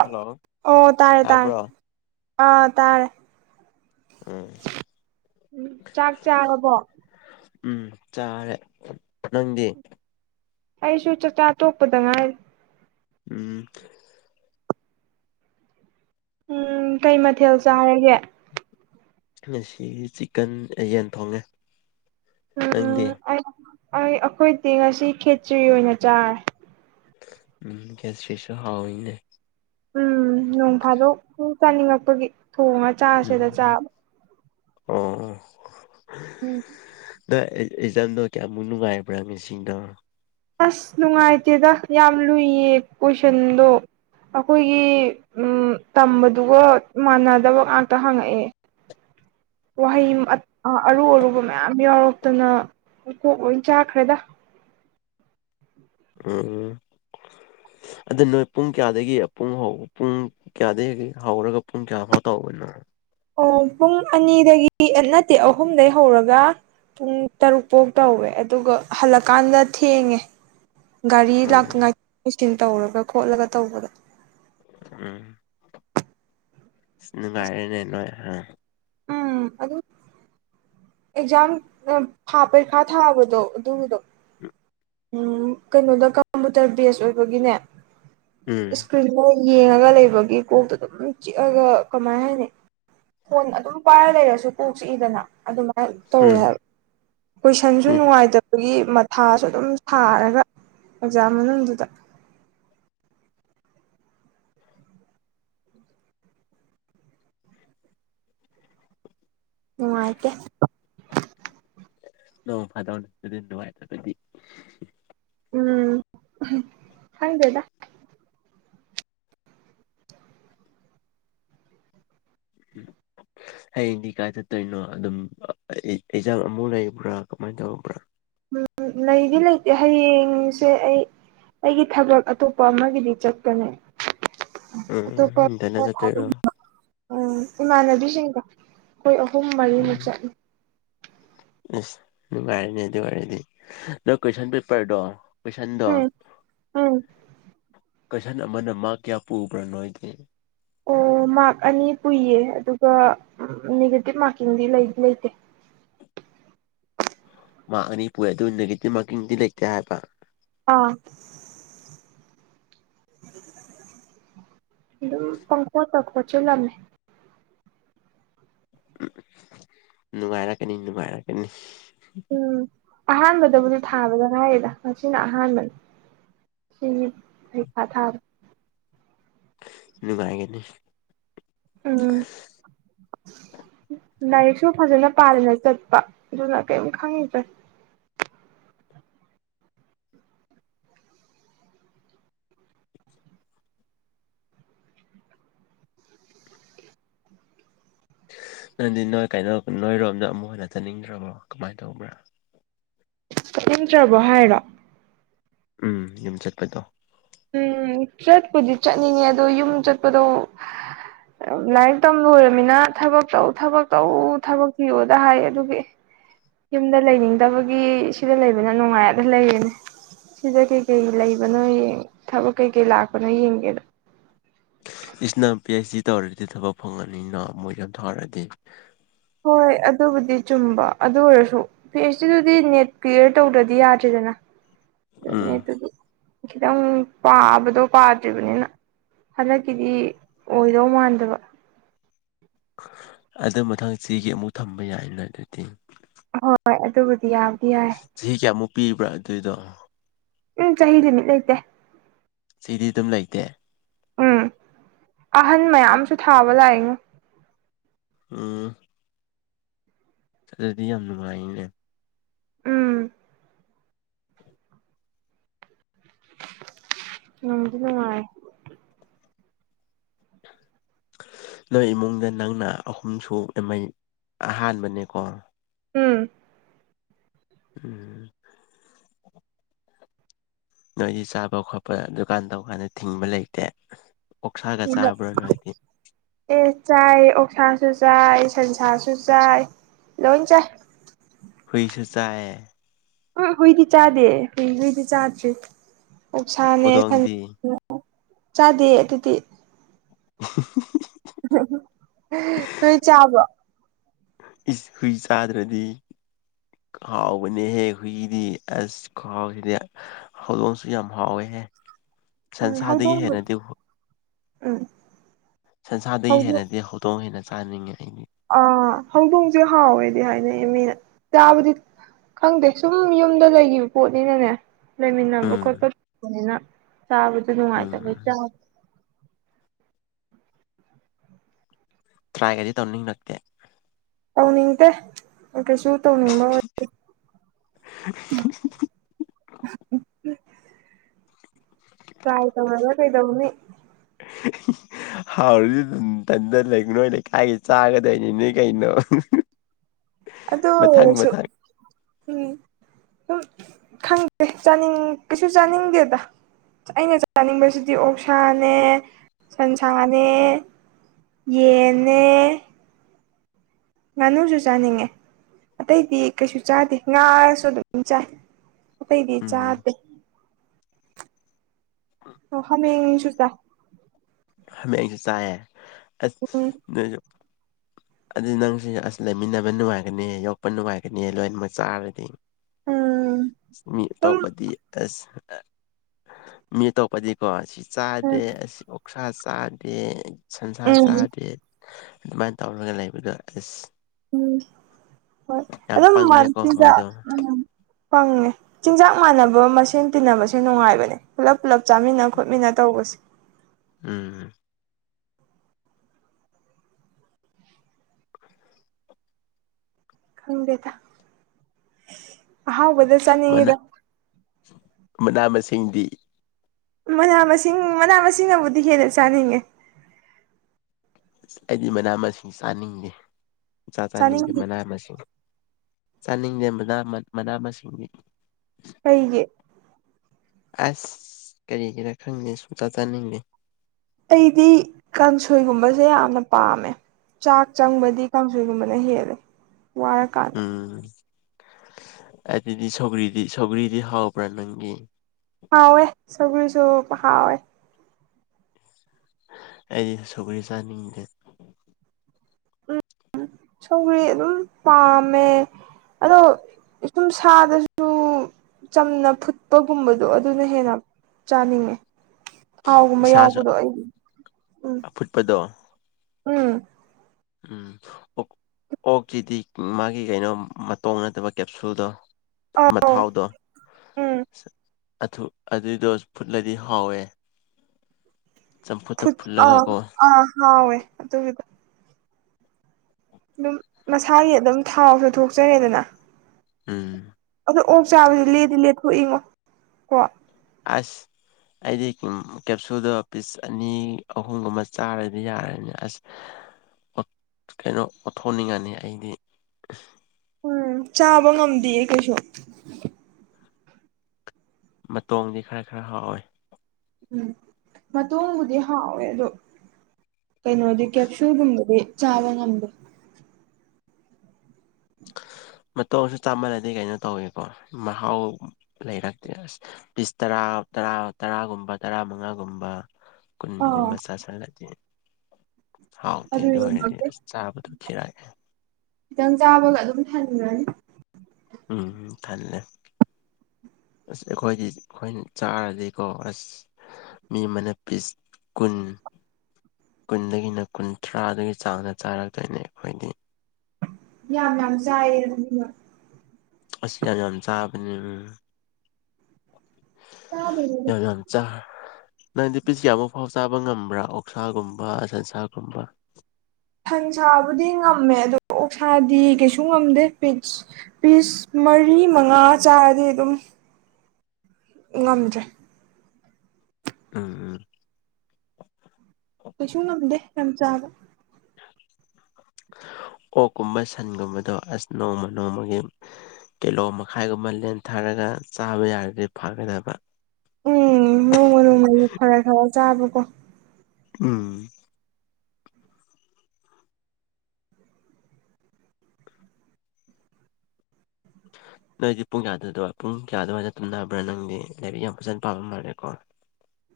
Hello ꯑꯣ ꯇꯥꯔꯦ ꯇꯥꯏꯔꯦ ꯇꯥꯕ꯭ꯔꯣ ꯑꯥ ꯇꯥꯔꯦ ꯎꯝ ꯎꯝ ꯆꯥꯛ ꯆꯥꯔꯕꯣ ꯎꯝ ꯆꯥꯔꯦ ꯅꯪꯗꯤ ꯑꯩꯁꯨ ꯆꯥꯛꯆꯥ ꯇꯣꯛꯛꯄꯗ ꯉꯥꯏꯔꯤ ꯎꯝ ꯎꯝ ꯀꯩ ꯃꯊꯦꯜ ꯆꯥꯔꯒꯦ ꯉꯁꯤ ꯆꯤꯀꯟ ꯌꯦꯟ ꯊꯣꯡꯉꯦ ꯅꯪꯗꯤ ꯎꯝ ꯑꯩ ꯑꯩ ꯑꯩꯈꯣꯏꯗꯤ ꯉꯁꯤ ꯈꯦꯆ꯭ꯔꯤ ꯑꯣꯏꯅ ꯆꯥꯔꯦ ꯎꯝ ꯈꯦꯆ꯭ꯔꯤꯁꯨ ꯍꯥꯎꯋꯤꯅꯦ ꯎꯝ ꯅꯣꯡ ꯐꯥꯗꯣꯛ ꯆꯥꯅꯤꯡꯉꯛꯄꯒꯤ ꯊꯣꯡꯉ ꯆꯥꯁ‌ꯦꯗ ꯎꯝ ꯆꯥꯕ ꯑꯣ ꯎꯝ ꯅꯣꯏ ꯑꯦꯛꯖꯥꯝꯗꯣ ꯀꯌꯥꯃꯨꯛ ꯅꯨꯡꯉꯥꯏꯕ꯭ꯔꯥ ꯉꯁꯤꯡꯗ‌ꯣ ꯑꯁ ꯅꯨꯡꯉꯥꯏꯇꯦꯗ ꯌꯥꯝ ꯂꯨꯏꯌꯦ ꯀꯣꯏꯁꯟꯗꯣ ꯑꯩꯈꯣꯏꯒꯤ ꯎꯝ ꯇꯝꯕꯗꯨꯒ ꯃꯥꯟꯅꯗꯕ ꯉꯥꯛꯇ ꯍꯪꯉꯛꯑꯦ ꯋꯥꯍꯩ ꯑꯔꯨ ꯑꯔꯨꯕ ꯃꯌꯥꯝ ꯌꯥꯎꯔꯛꯇꯅ ꯀꯣꯛ ꯂ‌ꯣꯏꯅ ꯆꯥꯛꯈ꯭ꯔꯦꯗ ꯎꯝ [inaudible] ꯑꯗꯨꯗ ꯅꯣꯏ ꯄꯨꯡ ꯀꯌꯥꯗꯒꯤ ꯄꯨꯡ ꯄꯨꯡ ꯀꯌꯥꯗꯒꯤ ꯍꯧꯔꯒ ꯄꯨꯡ ꯀꯌꯥ ꯐꯥꯎ ꯇꯧꯕꯅꯣ ꯑꯣ ꯄꯨꯡ ꯑꯅꯤꯗꯒꯤ ꯅꯠꯇꯦ ꯑꯍꯨꯝꯗꯒꯤ ꯍꯧꯔꯒ ꯄꯨꯡ ꯇꯔꯨꯛ ꯐꯧ ꯇꯧꯋꯦ ꯑꯗꯨꯒ ꯍꯜꯂꯛꯀꯥꯟꯗ ꯊꯦꯡꯉꯦ ꯒꯥꯔꯤ ꯂꯥꯛ ꯎꯝ ꯉꯥꯏ ꯉꯥꯏꯁꯤꯟ ꯇꯧꯔꯒ ꯈꯣꯠꯂꯒ ꯇꯧꯕꯗꯣ ꯎꯝ ꯅꯨꯡꯉꯥꯏꯔꯦꯅꯦ ꯅꯣꯏ ꯎꯝ ꯑꯗꯨ ꯑꯦꯛꯖꯥꯝ ꯊꯥꯕ ꯄꯔꯤꯈꯥ ꯊꯥꯕꯗꯣ ꯑꯗꯨꯏꯗꯣ ꯎꯝ ꯀꯩꯅꯣꯗ ꯀꯝꯄꯨꯇꯔ ꯕꯦꯁ ꯑꯣꯏꯕꯒꯤꯅꯦ ꯎꯝ ꯏꯁꯀ꯭ꯔꯤꯟ ꯌꯦꯡꯉꯒ ꯂꯩꯕꯒꯤ ꯀꯣꯛꯇꯣ ꯑꯗꯨꯝ ꯆꯤꯛꯑꯒ ꯀꯃꯥꯏ ꯍꯥꯏꯅꯤ ꯐꯣꯟ ꯑꯗꯨꯝ ꯄꯥꯏꯔ ꯂꯩꯔꯁꯨ ꯀꯣꯛ ꯆꯤꯏꯗꯅ ꯑꯗꯨ ꯇꯧꯋꯦ ꯎꯝ ꯍꯥꯏꯕ ꯀꯣꯏꯁꯟꯁꯨ ꯎꯝ ꯅꯨꯡꯉꯥꯏꯇꯕꯒꯤ ꯃꯊꯥꯁꯨ ꯑꯗꯨꯝ ꯊꯥꯔꯒ ꯑꯣꯖꯥ ꯃꯅꯨꯡꯗꯨꯗ ꯅꯨꯉꯥꯏꯇꯦ ꯅꯣꯡ ꯐꯥꯗꯣꯛ ꯑꯗꯨꯗꯤ ꯅꯨꯡꯉꯥꯏꯇꯕꯗꯤ ꯎꯝ ꯈꯪꯗꯦꯗ ꯎꯝ ꯍꯌꯦꯡꯗꯤ ꯀꯥꯏ ꯆꯠꯇꯣꯏꯅꯣ ꯑꯗꯨꯝ ꯑꯦꯛꯖꯥꯝ ꯑꯃꯨꯛ ꯂꯩꯕ꯭ꯔꯥ ꯀꯃꯥꯏꯅ ꯇꯧꯕ꯭ꯔꯥ ꯎꯝ ꯂꯩꯗꯤ ꯂꯩꯇꯦ ꯍꯌꯦꯡꯁꯦ ꯑꯩ ꯑꯩꯒꯤ ꯊꯕꯛ ꯑꯇꯣꯞꯄ ꯑꯃꯒꯤꯗꯤ ꯆꯠꯀꯅꯤ ꯎꯝ ꯑꯠꯇꯣꯞꯄ ꯅꯊꯟꯗ ꯆꯠꯇꯣꯏꯔꯣ [unintelligible] ꯎꯝ ꯏꯃꯥꯟꯅꯕꯤꯁꯤꯡꯗꯣ ꯑꯩꯈꯣꯏ ꯑꯍꯨꯝ ꯎꯝ ꯃꯔꯤꯃꯨꯛ ꯆꯠꯅꯤ ꯑꯁ ꯅꯨꯡꯉꯥꯏꯔꯅꯦ ꯑꯗꯨ ꯑꯣꯏꯔꯗꯤ ꯑꯗꯣ ꯀꯣꯏꯁꯟ ꯄꯦꯄꯔꯗꯣ ꯀꯣꯏꯁꯟꯗꯣ ꯎꯝ ꯎꯝ ꯀꯣꯏꯁꯟ ꯑꯃꯅ ꯃꯥꯔꯛ ꯀꯌꯥ ꯄꯨꯕ꯭ꯔ ꯅꯣꯏꯒꯤ ꯑꯣ ꯃꯥꯔꯛ ꯑꯅꯤ ꯄꯨꯏꯌꯦ ꯑꯗꯨꯒ ꯅꯦꯒꯦꯇꯤꯞ ꯃꯥꯔꯀꯤꯡꯗꯤ ꯂꯩꯗꯤ ꯂꯩꯇꯦ [unintelligible] ꯃꯥꯔꯛ ꯑꯅꯤ ꯄꯨꯌꯦ ꯑꯗꯨ ꯅꯦꯒꯦꯇꯤꯚ ꯃꯥꯔꯛꯀꯤꯡꯗꯤ ꯂꯩꯇꯦ ꯍꯥꯏꯕ ꯑꯥ ꯑꯗꯨꯝ ꯄꯪꯈꯣꯠꯇ ꯈꯣꯠꯆꯜꯂꯝꯃꯦ ꯎꯝ ꯅꯨꯡꯉꯥꯏꯔꯛꯀꯅꯤ ꯅꯨꯡꯉꯥꯏꯔꯛꯀꯅꯤ ꯎꯝ ꯑꯍꯥꯟꯕꯗꯕꯨꯗꯤ ꯊꯥꯕꯗ ꯉꯥꯏꯔꯤꯗ ꯉꯁꯤꯅ ꯑꯍꯥꯟꯕꯅꯤ ꯁꯤꯒꯤ ꯄꯩꯈꯥ ꯊꯥꯕ ꯅꯨꯡꯉꯥꯏꯒꯅꯤ ꯎꯝ ꯂꯥꯏꯔꯤꯛꯁꯨ ꯐꯖꯅ ꯄꯥꯗꯅ ꯆꯠꯄ ꯑꯗꯨꯅ ꯀꯔꯤꯝ ꯈꯪꯗꯔꯦ ꯅꯪꯗꯤ ꯅꯣꯏ ꯀꯩꯅꯣ ꯅꯣꯏꯔꯣꯝꯗ ꯑꯃꯨꯛ ꯍꯟꯅ ꯆꯠꯅꯤꯡꯗ꯭ꯔꯕꯣ ꯀꯃꯥꯏꯅ ꯇꯧꯕ꯭ꯔꯥ ꯆꯠꯅꯤꯡꯗ꯭ꯔꯕꯣ ꯍꯥꯏꯔꯣ ꯎꯝ ꯌꯨꯝ ꯆꯠꯄꯗꯣ ꯎꯝ ꯆꯠꯄꯨꯗꯤ ꯆꯠꯅꯤꯡꯉꯦ ꯑꯗꯣ ꯌꯨꯝ ꯆꯠꯄꯗꯣ ꯂꯥꯏꯔꯤꯛ ꯇꯝ ꯂꯣꯏꯔꯃꯤꯅ ꯊꯕꯛ ꯇꯧ ꯊꯕꯛ ꯇꯧ ꯊꯕꯛ ꯊꯤꯌꯣꯗ ꯍꯥꯏ ꯑꯗꯨꯒꯤ ꯌꯨꯝꯗ ꯂꯩꯅꯤꯡꯗꯕꯒꯤ ꯁꯤꯗ ꯂꯩꯕꯅ ꯅꯨꯡꯉꯥꯏꯅ ꯂꯩꯔꯤꯅꯦ ꯁꯤꯗ ꯀꯩꯀꯩ ꯂꯩꯕꯅꯣ ꯌꯦꯡ ꯊꯕꯛ ꯀꯩꯀꯩ ꯂꯥꯛꯄꯅꯣ ꯌꯦꯡꯒꯦꯅ ꯏꯁꯅ ꯄꯤ ꯑꯩꯩꯆ ꯗꯤ ꯇꯧꯔꯗꯤ ꯊꯕꯛ ꯐꯪꯉꯅꯤꯅ ꯃꯣꯏꯒ ꯊꯥꯔꯛꯑꯗꯤ ꯍꯣꯏ ꯑꯗꯨꯕꯨꯗꯤ ꯆꯨꯝꯕ ꯑꯗꯨ ꯑꯣꯏꯔꯁꯨ ꯄꯤ ꯑꯩꯁ ꯗꯤ ꯗꯨꯗꯤ ꯅꯦꯠ ꯀ꯭ꯂꯤꯂꯤꯌꯥꯔ ꯇꯧꯗ꯭ꯔꯗꯤ ꯌꯥꯗ꯭ꯔꯦꯗ ꯅ ꯎꯝ ꯈꯤꯇꯪ ꯄꯥꯕꯗꯣ ꯄꯥꯗ꯭ꯔꯤꯕꯅꯤꯅ ꯍꯟꯗꯛꯀꯤꯗꯤ ꯑꯣꯏꯗꯧ ꯃꯥꯟꯗꯕ ꯑꯗꯨ ꯃꯊꯪ ꯆꯍꯤꯒꯤ ꯑꯃꯨꯛ ꯊꯥꯕ ꯌꯥꯏꯅ ꯑꯗꯨꯗꯤ ꯍꯣꯏ ꯑꯗꯨꯕꯨꯗꯤ ꯌꯥꯝ ꯆꯍꯤ ꯀꯌꯥꯃꯨꯛ ꯄꯤꯔꯤꯕ꯭ꯔ ꯑꯗꯨꯏꯗꯣ ꯎꯝ ꯆꯍꯤ ꯂꯤꯃꯤꯠ ꯂꯩꯩꯇꯦ ꯆꯍꯤꯗꯤ ꯑꯗꯨꯝ ꯂꯩꯇꯦ ꯎꯝ ꯑꯍꯟ ꯃꯌꯥꯝ ꯑꯃꯁꯨ ꯊꯥꯕ ꯂꯥꯛꯑꯦꯉꯣ ꯎꯝ ꯑꯗꯨꯗꯤ ꯌꯥꯝ ꯅꯨꯡꯉꯥꯏꯅꯦ ꯎꯝ ꯅꯪꯗꯤ ꯅꯨꯉꯔ ꯅꯣꯏ ꯏꯃꯨꯡꯗ ꯅꯪꯅ ꯑꯍꯨꯝꯁꯨ ꯃꯩ ꯑꯍꯥꯟꯕꯅꯦꯀꯣ ꯎꯝ ꯎꯝ ꯅꯣꯏꯗꯤ ꯆꯥꯕ ꯈꯣꯠꯄ ꯗꯨꯀꯥꯟ ꯇꯧꯀꯥꯟꯗ ꯊꯤꯡꯕ ꯂꯩꯇꯦ ꯑꯣꯛꯁꯥꯒ ꯆꯥꯕ꯭ꯔꯥꯅ ꯍꯥꯏꯗꯤ ꯑꯦ ꯆꯥꯏ ꯑꯣꯛꯁꯥꯁꯨ ꯆꯥꯏ ꯁꯟꯁꯥꯁꯨ ꯆꯥꯏ ꯂꯣꯏ ꯆꯥꯏ ꯍꯨꯢꯁꯨ ꯆꯥꯏꯌꯦ ꯑ ꯍꯨꯏꯗꯤ ꯆꯥꯗꯦ ꯍꯨꯏ ꯍꯨꯏꯗꯤ ꯆꯥꯗ꯭꯭ꯔꯦ ꯑꯣꯛꯁꯥꯅꯦ ꯁꯟ ꯍꯧꯗꯣꯡꯗꯤ ꯆꯥꯗꯦ ꯑꯗꯨꯗꯤ ꯑ ꯍ ꯍ ꯍ ꯅꯣꯏ ꯆꯥꯕ꯭ꯔꯣ ꯏꯁ ꯍꯨꯏ ꯆꯥꯗ꯭ꯔꯗꯤ ꯍꯥꯎꯕꯅꯦꯍꯦ ꯍꯨꯏꯗꯤ ꯑꯁ ꯈꯥꯎꯁꯤꯗꯤ ꯍꯧꯗꯣꯡꯁꯨ ꯌꯥꯝ ꯍꯥꯎꯋꯦ ꯑꯦ ꯎꯝ ꯁꯟꯁꯥꯔꯗꯒꯤ ꯍꯧꯗꯣꯡꯕꯨ ꯍꯦꯟꯅꯗꯤ ꯍ ꯎꯝ ꯁꯟꯁꯥꯔꯗꯒꯤ ꯍꯧꯗꯣꯡ ꯍꯦꯟꯅꯗꯤ ꯍꯧꯗꯣꯡ ꯍꯦꯟꯅ ꯆꯥꯅꯤꯡꯉꯦ ꯑꯩꯗꯤ ꯑꯥ ꯍꯧꯗꯣꯡꯁꯨ ꯍꯥꯎꯋꯦꯗꯤ ꯍꯥꯏꯅꯩꯌꯦ ꯃꯤꯅ ꯆꯥꯕꯗꯤ ꯈꯪꯗꯦ ꯁꯨꯝ ꯌꯨꯝꯗ ꯂꯩꯈꯤꯕ ꯄꯣꯠꯅꯤꯅꯅꯦ ꯂꯩꯃꯤꯟꯅꯕ ꯎꯝ ꯈꯣꯠꯄꯕꯅꯤꯅ ꯆꯥꯕꯗꯨ ꯅꯨꯡꯉꯥꯏ ꯇ ꯆꯥ ꯎꯝ ꯇ꯭ꯔꯥꯏ ꯀꯔꯤ ꯇꯧꯅꯤꯡ ꯅꯇ ꯑꯧꯅꯤꯡꯗꯦ ꯑꯣ ꯀꯩꯁꯨ ꯇꯧꯅꯤꯡꯕ [inaudible] ꯇꯥꯏ ꯇꯧꯔ ꯀꯩꯗꯧꯅꯤ [inaudible] ꯍꯥꯎꯔꯤꯗꯤ ꯑꯗꯨꯝ ꯇꯟꯖꯜ ꯂꯩ ꯉꯣꯏ ꯂꯩꯀꯥꯏꯒꯤ ꯆꯥꯒꯗꯣꯏꯅꯤ ꯅꯣꯏ ꯀꯩꯅꯣ ꯃꯊꯪ ꯑꯗꯣꯑꯣꯢꯁꯨ ꯃꯊꯪ ꯎꯝ ꯁꯨꯝ ꯈꯪꯗꯦ ꯆꯥꯅꯤꯡ ꯀꯩꯁꯨ ꯆꯥꯅꯤꯡꯗꯦꯗ ꯑꯩꯅ ꯆ ꯆꯥꯅꯤꯡꯕꯁꯤꯗꯤ ꯑꯣꯛꯁꯥꯅꯦ ꯁꯟꯁꯥꯅꯦ ꯌꯦꯟꯅꯦ ꯉꯥꯅꯨꯁꯨ ꯆꯥꯅꯤꯡꯉꯦ ꯑꯇꯩꯗꯤ ꯀꯩꯁꯨ ꯆꯥꯗꯦ ꯉꯥꯁꯨ ꯑꯗꯨꯝ ꯆꯥꯏ ꯑꯇꯩꯗꯤ ꯎꯝ ꯆꯥꯗꯦ ꯑꯣ ꯍꯥꯃꯦꯁꯨ ꯆꯥꯢ ꯍꯥꯃꯦꯡ ꯁꯨ ꯆꯥꯏꯌꯦ ꯑꯁ ꯎꯝ [inaudible] ꯑꯗꯨ ꯅꯪꯁ ꯑꯁ ꯂꯩꯃꯤꯟꯅꯕ ꯅꯨꯡꯉꯥꯏꯒꯅꯤ ꯌꯣꯛꯄ ꯅꯨꯡꯉꯥꯏꯒꯅꯤ ꯂꯣꯏꯅꯃꯛ ꯆꯥꯔꯗꯤ ꯎꯝ ꯃꯤ ꯑꯗꯨꯝ ꯑꯇꯣꯞꯄꯗꯤ ꯑꯁ ꯃꯤ ꯑꯇꯣꯞꯄꯗꯤꯀꯣ ꯁꯤ ꯎꯝ ꯆꯥꯗꯦ ꯑꯁꯤ ꯑꯣꯛꯁ꯭ꯔꯥ ꯆꯥꯗꯦ ꯁꯟꯁꯥ ꯎꯝ ꯆꯥꯗꯦ ꯑꯗꯨꯃꯥꯏꯅ ꯇꯧꯔꯒ ꯂꯩꯕꯗꯣ ꯑꯁ ꯎꯝ ꯍꯣꯏ ꯌꯥꯝ ꯑꯗꯨꯝ ꯄꯪꯉꯦꯀꯣ ꯃꯗ ꯃꯣꯏꯗꯣ ꯎ ꯐꯪꯉꯦ ꯆꯤꯟꯖꯥꯛ ꯃꯥꯟꯅꯕ ꯃꯁꯦꯟ ꯇꯤꯟꯅꯕꯁꯦ ꯅꯨꯡꯉꯥꯏꯕꯅꯦ ꯄꯨꯜꯂꯞ ꯄꯨꯜꯂꯞ ꯆꯥꯃꯤꯟꯅ ꯈꯣꯠꯃꯤꯟꯅ ꯇꯧꯕꯁꯦ ꯑꯝ ꯈꯪꯗꯦꯗ ꯑꯍꯥꯎꯕꯗ ꯃꯅꯥ ꯆꯅꯤꯗ ꯃꯅꯥ ꯃꯁꯤꯡꯗꯤ ꯃꯅꯥ ꯃꯁꯤꯡ ꯃꯅꯥ ꯃꯁꯤꯡꯅꯕꯨꯗꯤ ꯍꯦꯟꯅ ꯆꯥꯅꯤꯡꯉꯦ ꯑꯩꯗꯤ ꯃꯅꯥ ꯃꯁꯤꯡ ꯆꯥꯅꯤꯡꯗꯦ ꯏꯥ ꯆꯥꯅꯤꯡꯗꯦ ꯃꯅꯥ ꯃꯁꯤꯡ ꯆꯥꯅꯤꯡꯂꯦꯝꯕꯅ ꯃꯅꯥ ꯃꯁꯤꯡꯗꯤ ꯀꯩꯒꯤ꯫ ꯑꯁ ꯀꯔꯤꯒꯤꯔꯥ ꯈꯪꯗꯦ ꯁꯨꯡꯇꯥ ꯇꯥꯅꯤꯡꯗꯦ꯫ ꯑꯩꯗꯤ ꯀꯥꯡꯁꯣꯏꯒꯨꯝꯕꯁꯦ ꯌꯥꯝꯅ꯫ ꯄꯥꯝꯃꯦ ꯆꯥꯛ ꯆꯪꯕꯗꯤ ꯀꯥꯡꯁꯣꯏꯒꯨꯝꯕꯅ ꯍꯦꯜꯂꯦ꯫ ꯋꯥꯔꯀꯥꯟꯗ ꯎꯝ ꯑꯗꯨꯗꯤ ꯁꯧꯒꯔꯤꯗꯤ ꯁꯧꯒꯔꯤꯗꯤ ꯍꯎꯕꯔ ꯅꯪꯗꯤ꯫ ꯍꯎꯋꯦ ꯁꯧꯒꯔꯤꯁꯨ ꯍꯎꯋꯦ꯫ ꯑꯩꯗꯤ ꯁꯧꯒꯔꯤ ꯆꯥꯅꯤꯡꯗꯦ꯫ ꯎꯝ ꯁꯧꯔꯤ ꯑꯗꯨꯝ ꯄꯥꯝꯃꯦ꯫ ꯑꯗꯣ ꯁꯨꯝ ꯁꯥꯗꯁꯨ꯫ ꯆꯝꯅ ꯐꯨꯠꯄꯒꯨꯝꯕꯗꯣ ꯑꯗꯨꯅ ꯍꯦꯟꯅ ꯆꯥꯅꯤꯡꯉꯦ꯫ ꯊꯥꯎꯒꯨꯝꯕ ꯁꯥꯁꯨ ꯌꯥꯎꯕꯗꯣ ꯑꯩꯗꯤ ꯎꯝ ꯑꯐꯨꯠꯄꯗꯣ ꯎꯝ꯫ ꯎꯝ ꯑꯣ ꯑꯣ ꯁꯤꯗꯤ ꯃꯥꯒꯤ ꯀꯩꯅꯣ ꯃꯇꯣꯡ ꯅꯠꯇꯕ ꯀꯦꯞꯁꯨꯜꯗꯣ ꯑꯧ ꯃꯊꯥꯎꯗꯣ ꯎꯝ ꯑꯗꯨ ꯑꯗꯨꯏꯗꯣ ꯐꯨꯠꯂꯗꯤ ꯍꯥꯎꯋꯦ꯫ ꯆꯝꯐꯨꯠꯇ ꯐꯨꯠ ꯑ ꯐꯨꯠꯂꯒꯀꯣ ꯑꯥ ꯍꯎꯋꯦ ꯑꯗꯨꯒꯤꯗꯣ꯫ ꯑꯗꯨꯝ ꯃꯁꯥꯒꯤ ꯑꯗꯨꯝ ꯊꯥꯎꯁꯨ ꯊꯣꯛꯆꯔꯦꯗꯅ꯫ ꯎꯝ ꯑꯗꯨꯣ ꯑꯣꯛ ꯆꯥꯕꯗꯤ ꯂꯦꯗꯤ ꯂꯦꯊꯣꯛꯏꯉꯣ ꯀꯣ꯫ ꯑꯁ ꯑꯩꯗꯤ ꯎꯝ ꯀꯦꯞꯁꯨꯜꯗꯣ ꯄꯤꯁ ꯑꯅꯤ ꯑꯍꯨꯝꯒꯨꯝꯕ ꯆꯥꯔꯗꯤ ꯌꯥꯔꯅꯤ ꯑꯁ꯫ ꯑꯣ ꯀꯩꯅꯣ ꯑꯣꯊꯣꯛꯅꯤꯡꯉꯥꯅꯤ ꯑꯩꯗꯤ꯫ ꯎꯝ ꯆꯥꯕ ꯉꯝꯗꯤꯌꯦ ꯀꯩꯁꯨ꯫ ꯃꯇꯣꯡꯗꯤ ꯈꯔ ꯈꯔ ꯍꯥꯎꯋꯦ꯫ ꯎꯝ ꯃꯇꯣꯡꯕꯨꯗꯤ ꯍꯥꯎꯋꯦ ꯑꯗꯨꯣ꯫ ꯀꯩꯅꯣꯗꯤ ꯀꯦꯞꯁꯨꯜꯒꯨꯝꯕꯗꯤ ꯆꯥꯕ ꯉꯝꯗꯦ꯫ [unintelligible] ꯃꯇꯣꯡꯁꯨ ꯆꯥꯃꯜꯂꯗꯤ ꯀꯩꯅꯣ ꯇꯧꯏꯤꯀꯣ ꯃꯍꯥꯎ ꯂꯩꯔꯛꯇꯦ ꯑꯁ ꯄꯤꯁ ꯇꯔꯥ꯫ ꯇꯔ ꯇꯔꯥꯒꯨꯝꯕ ꯇꯔꯥ ꯃꯉꯥꯒꯨꯝꯕ ꯑꯥ ꯀꯨꯟꯒꯨꯝꯕ ꯆꯥꯁꯤꯜꯂꯗꯤ꯫ ꯍꯥꯎꯇꯦ ꯑꯗꯨ ꯑꯣꯏꯔꯗꯤ ꯑꯁ ꯆꯥꯕꯗꯣ ꯈꯤꯔꯛꯑꯦ꯫ ꯈꯤꯇꯪ [inaudible] ꯎꯝ ꯊꯜꯂꯦ꯫ ꯑꯁ ꯑꯩꯈꯣꯏꯗꯤ ꯑꯩꯈꯣꯏꯅ ꯆꯥꯔꯗꯤꯀꯣ ꯑꯁ ꯃꯤ ꯑꯃꯅ ꯄꯤꯁ꯫ ꯀꯨꯟ꯫ ꯀꯨꯟꯗꯒꯤꯅ ꯀꯨꯟꯊ꯭ꯔꯥꯗꯨꯒꯤ ꯆꯥꯡꯗ ꯆꯥꯔꯛꯇꯣꯏꯅꯦ ꯑꯩꯈꯣꯏꯗꯤ꯫ ꯌꯥꯝ ꯌꯥꯝ ꯆꯥꯏꯌꯦ [inaudible] ꯑꯁ ꯌꯥꯝ ꯌꯥꯝ ꯆꯥꯕꯅꯦ ꯎꯝ ꯆꯥꯗꯣꯏꯅꯤꯗ [inaudible] ꯅꯪꯗꯤ ꯄꯤꯁ ꯀꯌꯥꯃꯨꯛ ꯐꯥꯎ ꯆꯥꯕ ꯉꯝꯕ꯭ꯔꯥ ꯑꯣꯛꯁꯥꯒꯨꯝꯕ ꯁꯟꯁꯥꯒꯨꯝꯕ꯫ ꯁꯟꯁꯥꯕꯨꯗꯤ ꯉꯝꯃꯦ ꯑꯗꯣ ꯑꯣꯛꯁꯥꯗꯤ ꯀꯩꯁꯨ ꯉꯝꯗꯦ ꯄꯤꯇꯁ ꯄꯤꯁ ꯃꯔꯤ ꯃꯉꯥ ꯆꯥꯔꯗꯤ ꯑꯗꯨꯝ꯫ ꯉꯝꯗ꯭ꯔꯦ꯫ ꯎꯝ꯫ ꯀꯩꯁꯨ ꯉꯝꯗꯦ ꯌꯥꯝ ꯆꯥꯕ꯫ ꯑꯣꯛꯀꯨꯝꯕ ꯁꯟꯒꯨꯝꯕꯗꯣ ꯑꯁ ꯅꯣꯡꯃ ꯅꯣꯡꯃꯒꯤ꯫ ꯀꯤꯂꯣ ꯃꯈꯥꯏꯒꯨꯝꯕ ꯂꯦꯟꯊꯔꯒ ꯆꯥꯕ ꯌꯥꯔꯗꯤ ꯐꯒꯗꯕ꯫ ꯎꯝ ꯅꯣꯡꯃ ꯅꯣꯡꯃꯒꯤ ꯈꯔ ꯈꯔ ꯆꯥꯕꯀꯣ꯫ ꯎꯝ ꯅꯣꯏꯗꯤ ꯄꯨꯡ ꯀꯌꯥꯗꯨꯗꯣ ꯄꯨꯡ ꯀꯌꯥ ꯑꯗꯨꯋꯥꯏꯗ ꯇꯨꯝꯅꯕ꯭ꯔꯥ ꯅꯪꯗꯤ ꯂꯥꯏꯔꯤꯛ ꯌꯥꯝ ꯐꯖꯅ ꯄꯥꯕ ꯃꯥꯜꯂꯦꯀꯣ꯫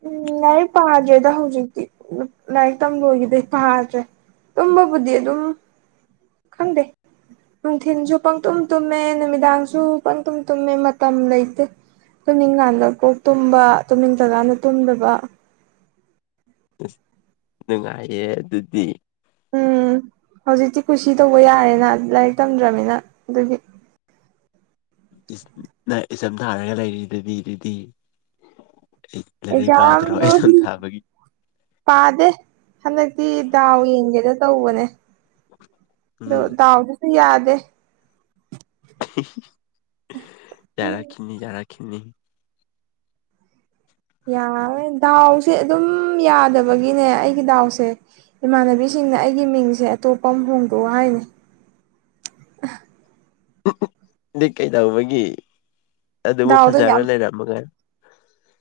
ꯎꯝ ꯂꯥꯏꯔꯤꯛ ꯄꯥꯗꯦꯗ ꯍꯧꯖꯤꯛꯇꯤ ꯂꯥꯏꯔꯤꯛ ꯇꯝ ꯂꯣꯏꯈꯤꯕꯗꯩ ꯄꯥꯗ꯭ꯔꯦ꯫ ꯇꯝꯕ ꯕꯨꯗꯤꯤ ꯑꯗꯨꯝ ꯈꯟꯗꯦ ꯅꯨꯡꯊꯤꯤꯟꯁꯨ ꯄꯪꯇꯨꯝ ꯇꯨꯝꯃꯦ ꯅꯨꯃꯤꯗꯥꯡꯁꯨ ꯄꯪꯇꯨꯝ ꯇꯨꯝꯃꯦ ꯃꯇꯝ ꯂꯩꯇꯦ ꯇꯨꯝꯅꯤꯡꯀꯥꯟꯗ ꯀꯣꯛ ꯇꯨꯝꯕ ꯇꯨꯝꯅꯤꯡꯗꯀꯥꯟꯗ ꯇꯨꯝꯗꯕ ꯑꯁ ꯅꯨꯡꯉꯥꯏꯌꯦ ꯑꯗꯨꯗꯤ ꯎꯝ ꯍꯧꯖꯤꯛꯇꯤ ꯀꯨꯁꯤ ꯇꯧꯕ ꯌꯥꯔꯦꯅ ꯂꯥꯏꯔꯤꯛ ꯇꯝꯗ꯭ꯔꯅꯤꯅ ꯑꯗꯨꯒꯤ ꯏꯁ ꯅꯪ ꯑꯦꯛꯖꯝ ꯊꯔꯒꯥ ꯂꯩꯔꯤꯗꯨꯗꯤ ꯑꯗꯨꯗꯤ ꯑꯩ ꯂꯥꯏꯔꯤꯛ ꯄꯥꯗ꯭ꯔꯣ ꯑꯦꯛꯖꯥꯝꯗꯣ ꯑꯦꯛꯖꯥꯝ ꯊꯥꯕꯒꯤ? ꯄꯥꯗꯦ ꯍꯟꯗꯛꯇꯤ ꯗꯥꯎ ꯌꯦꯡꯒꯦꯗ ꯇꯧꯕꯅꯦ ꯎꯝ ꯑꯗꯣꯗꯥꯎꯗꯨꯁꯨ ꯌꯥꯗ ꯌꯥꯔꯥ ꯀꯅꯤ ꯌꯥꯔꯥ ꯀꯅꯤ ꯌꯥꯔ ꯗꯥꯎꯁꯦ ꯑꯗꯨꯝ ꯌꯥꯗꯕꯒꯤꯅꯦ ꯑꯩꯒꯤ ꯗꯥꯎꯁꯦ ꯏꯃꯥꯟꯅꯕꯤꯁꯤꯡ ꯃꯤꯅ ꯑꯩꯒꯤ ꯃꯤꯡꯁꯦ ꯑꯇꯣꯞꯄ ꯑꯃ ꯍꯣꯡꯗꯣꯛ ꯍꯥꯏꯅꯤ ꯑꯗꯤ ꯀꯩꯗꯧꯕꯒꯤ ꯑꯗꯨꯕꯨ ꯗꯥꯎꯗꯣ ꯐꯖꯔ ꯌꯥꯝ ꯂꯩꯔꯝꯃꯒꯥꯏ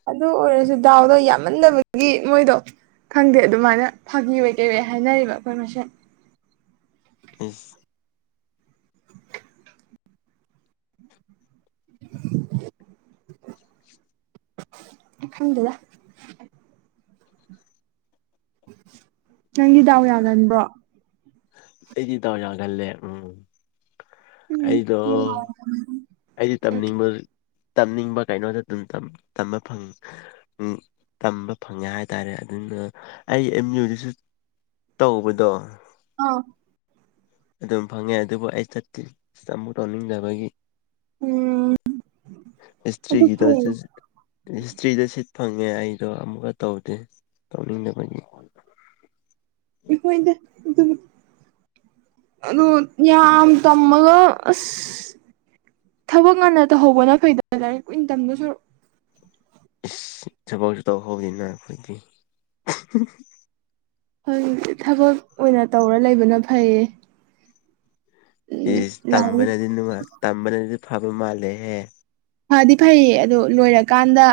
ꯑꯗꯨ ꯑꯣꯏꯔꯁꯨ ꯗꯥꯎꯗꯣ ꯌꯥꯝꯃꯟꯅꯕꯒꯤ ꯃꯣꯏꯗꯣ ꯈꯪꯗꯦ ꯑꯗꯨꯃꯥꯏꯅ ꯐꯥꯒꯤ ꯑꯣꯏ ꯀꯩꯑꯣꯏ ꯍꯥꯏꯅꯔꯤꯕ ꯑꯩꯈꯣꯏ ꯃꯁꯦꯟ ꯎꯝ [inaudible] ꯈꯪꯗꯦꯗ ꯅꯪꯒꯤ ꯗꯥꯎ ꯌꯥꯒꯟꯕ꯭ꯔꯣ? ꯑꯩꯗꯤ ꯗꯥꯎ ꯌꯥꯒꯜꯂꯦ ꯎꯝ ꯎꯝ ꯑꯩꯗꯣ ꯑꯩꯗꯤ ꯇꯝꯅꯤꯡꯕ ꯇꯝꯅꯤꯡꯕ ꯀꯩꯅꯣꯗ ꯑꯗꯨꯝꯕ ꯇꯝꯕ ꯐꯪꯉꯦ ꯍꯥꯏꯇꯥꯔꯦ ꯑꯗꯨꯅ ꯑꯩ ꯑꯦꯝ ꯌꯨꯗꯁꯨ ꯇꯧꯕꯗꯣ ꯑꯥ ꯑꯗꯨꯝ ꯐꯪꯉꯦ ꯑꯗꯨꯕꯨ ꯑꯩ ꯆꯠꯇ ꯑꯃꯨꯛ ꯇꯧꯅꯤꯡꯗꯕꯒꯤ ꯎꯝ ꯑꯗꯨ ꯍꯤꯁꯇ꯭ꯔꯤꯒꯤꯗ ꯐꯔꯦ ꯍꯤꯁꯇ꯭ꯔꯤꯗ ꯐꯪꯉꯦ ꯑꯩꯗꯣ ꯑꯃꯨꯛꯀ ꯇꯧꯗꯦ ꯇꯧꯅꯤꯡꯗꯕꯒꯤ [unintelligible] ꯑꯗꯨ ꯌꯥꯝ ꯇꯝꯃꯒ ꯑꯁ ꯊꯕꯛ ꯉꯟꯅ ꯇꯧꯍꯧꯕꯅ ꯐꯩꯗ ꯂꯥꯏꯔꯤꯛ ꯀꯨꯏꯅ ꯇꯝꯗꯨꯏ ꯁꯔꯨꯛ ꯫ ꯏꯁ ꯊꯕꯛꯁꯨ ꯇꯧꯍꯧꯕꯅꯤꯅ ꯑꯩꯈꯣꯏꯒꯤ ꯍꯧꯖꯤꯛꯇꯤ ꯊꯕꯛ ꯑꯣꯏꯅ ꯇꯧꯔ ꯂꯩꯕꯅ ꯐꯩꯌꯦ ꯎꯝ ꯏꯁ ꯂꯥꯏꯔꯤꯛ ꯇꯝꯕꯅꯗꯤ ꯅꯨꯡꯉꯥꯏ ꯇꯝꯕꯅꯗꯤ ꯐꯕ ꯃꯥꯜꯂꯦꯍꯦ꯫ ꯐꯗꯤ ꯐꯩꯌꯦ ꯑꯗꯣ ꯂꯣꯏꯔꯀꯥꯟꯗ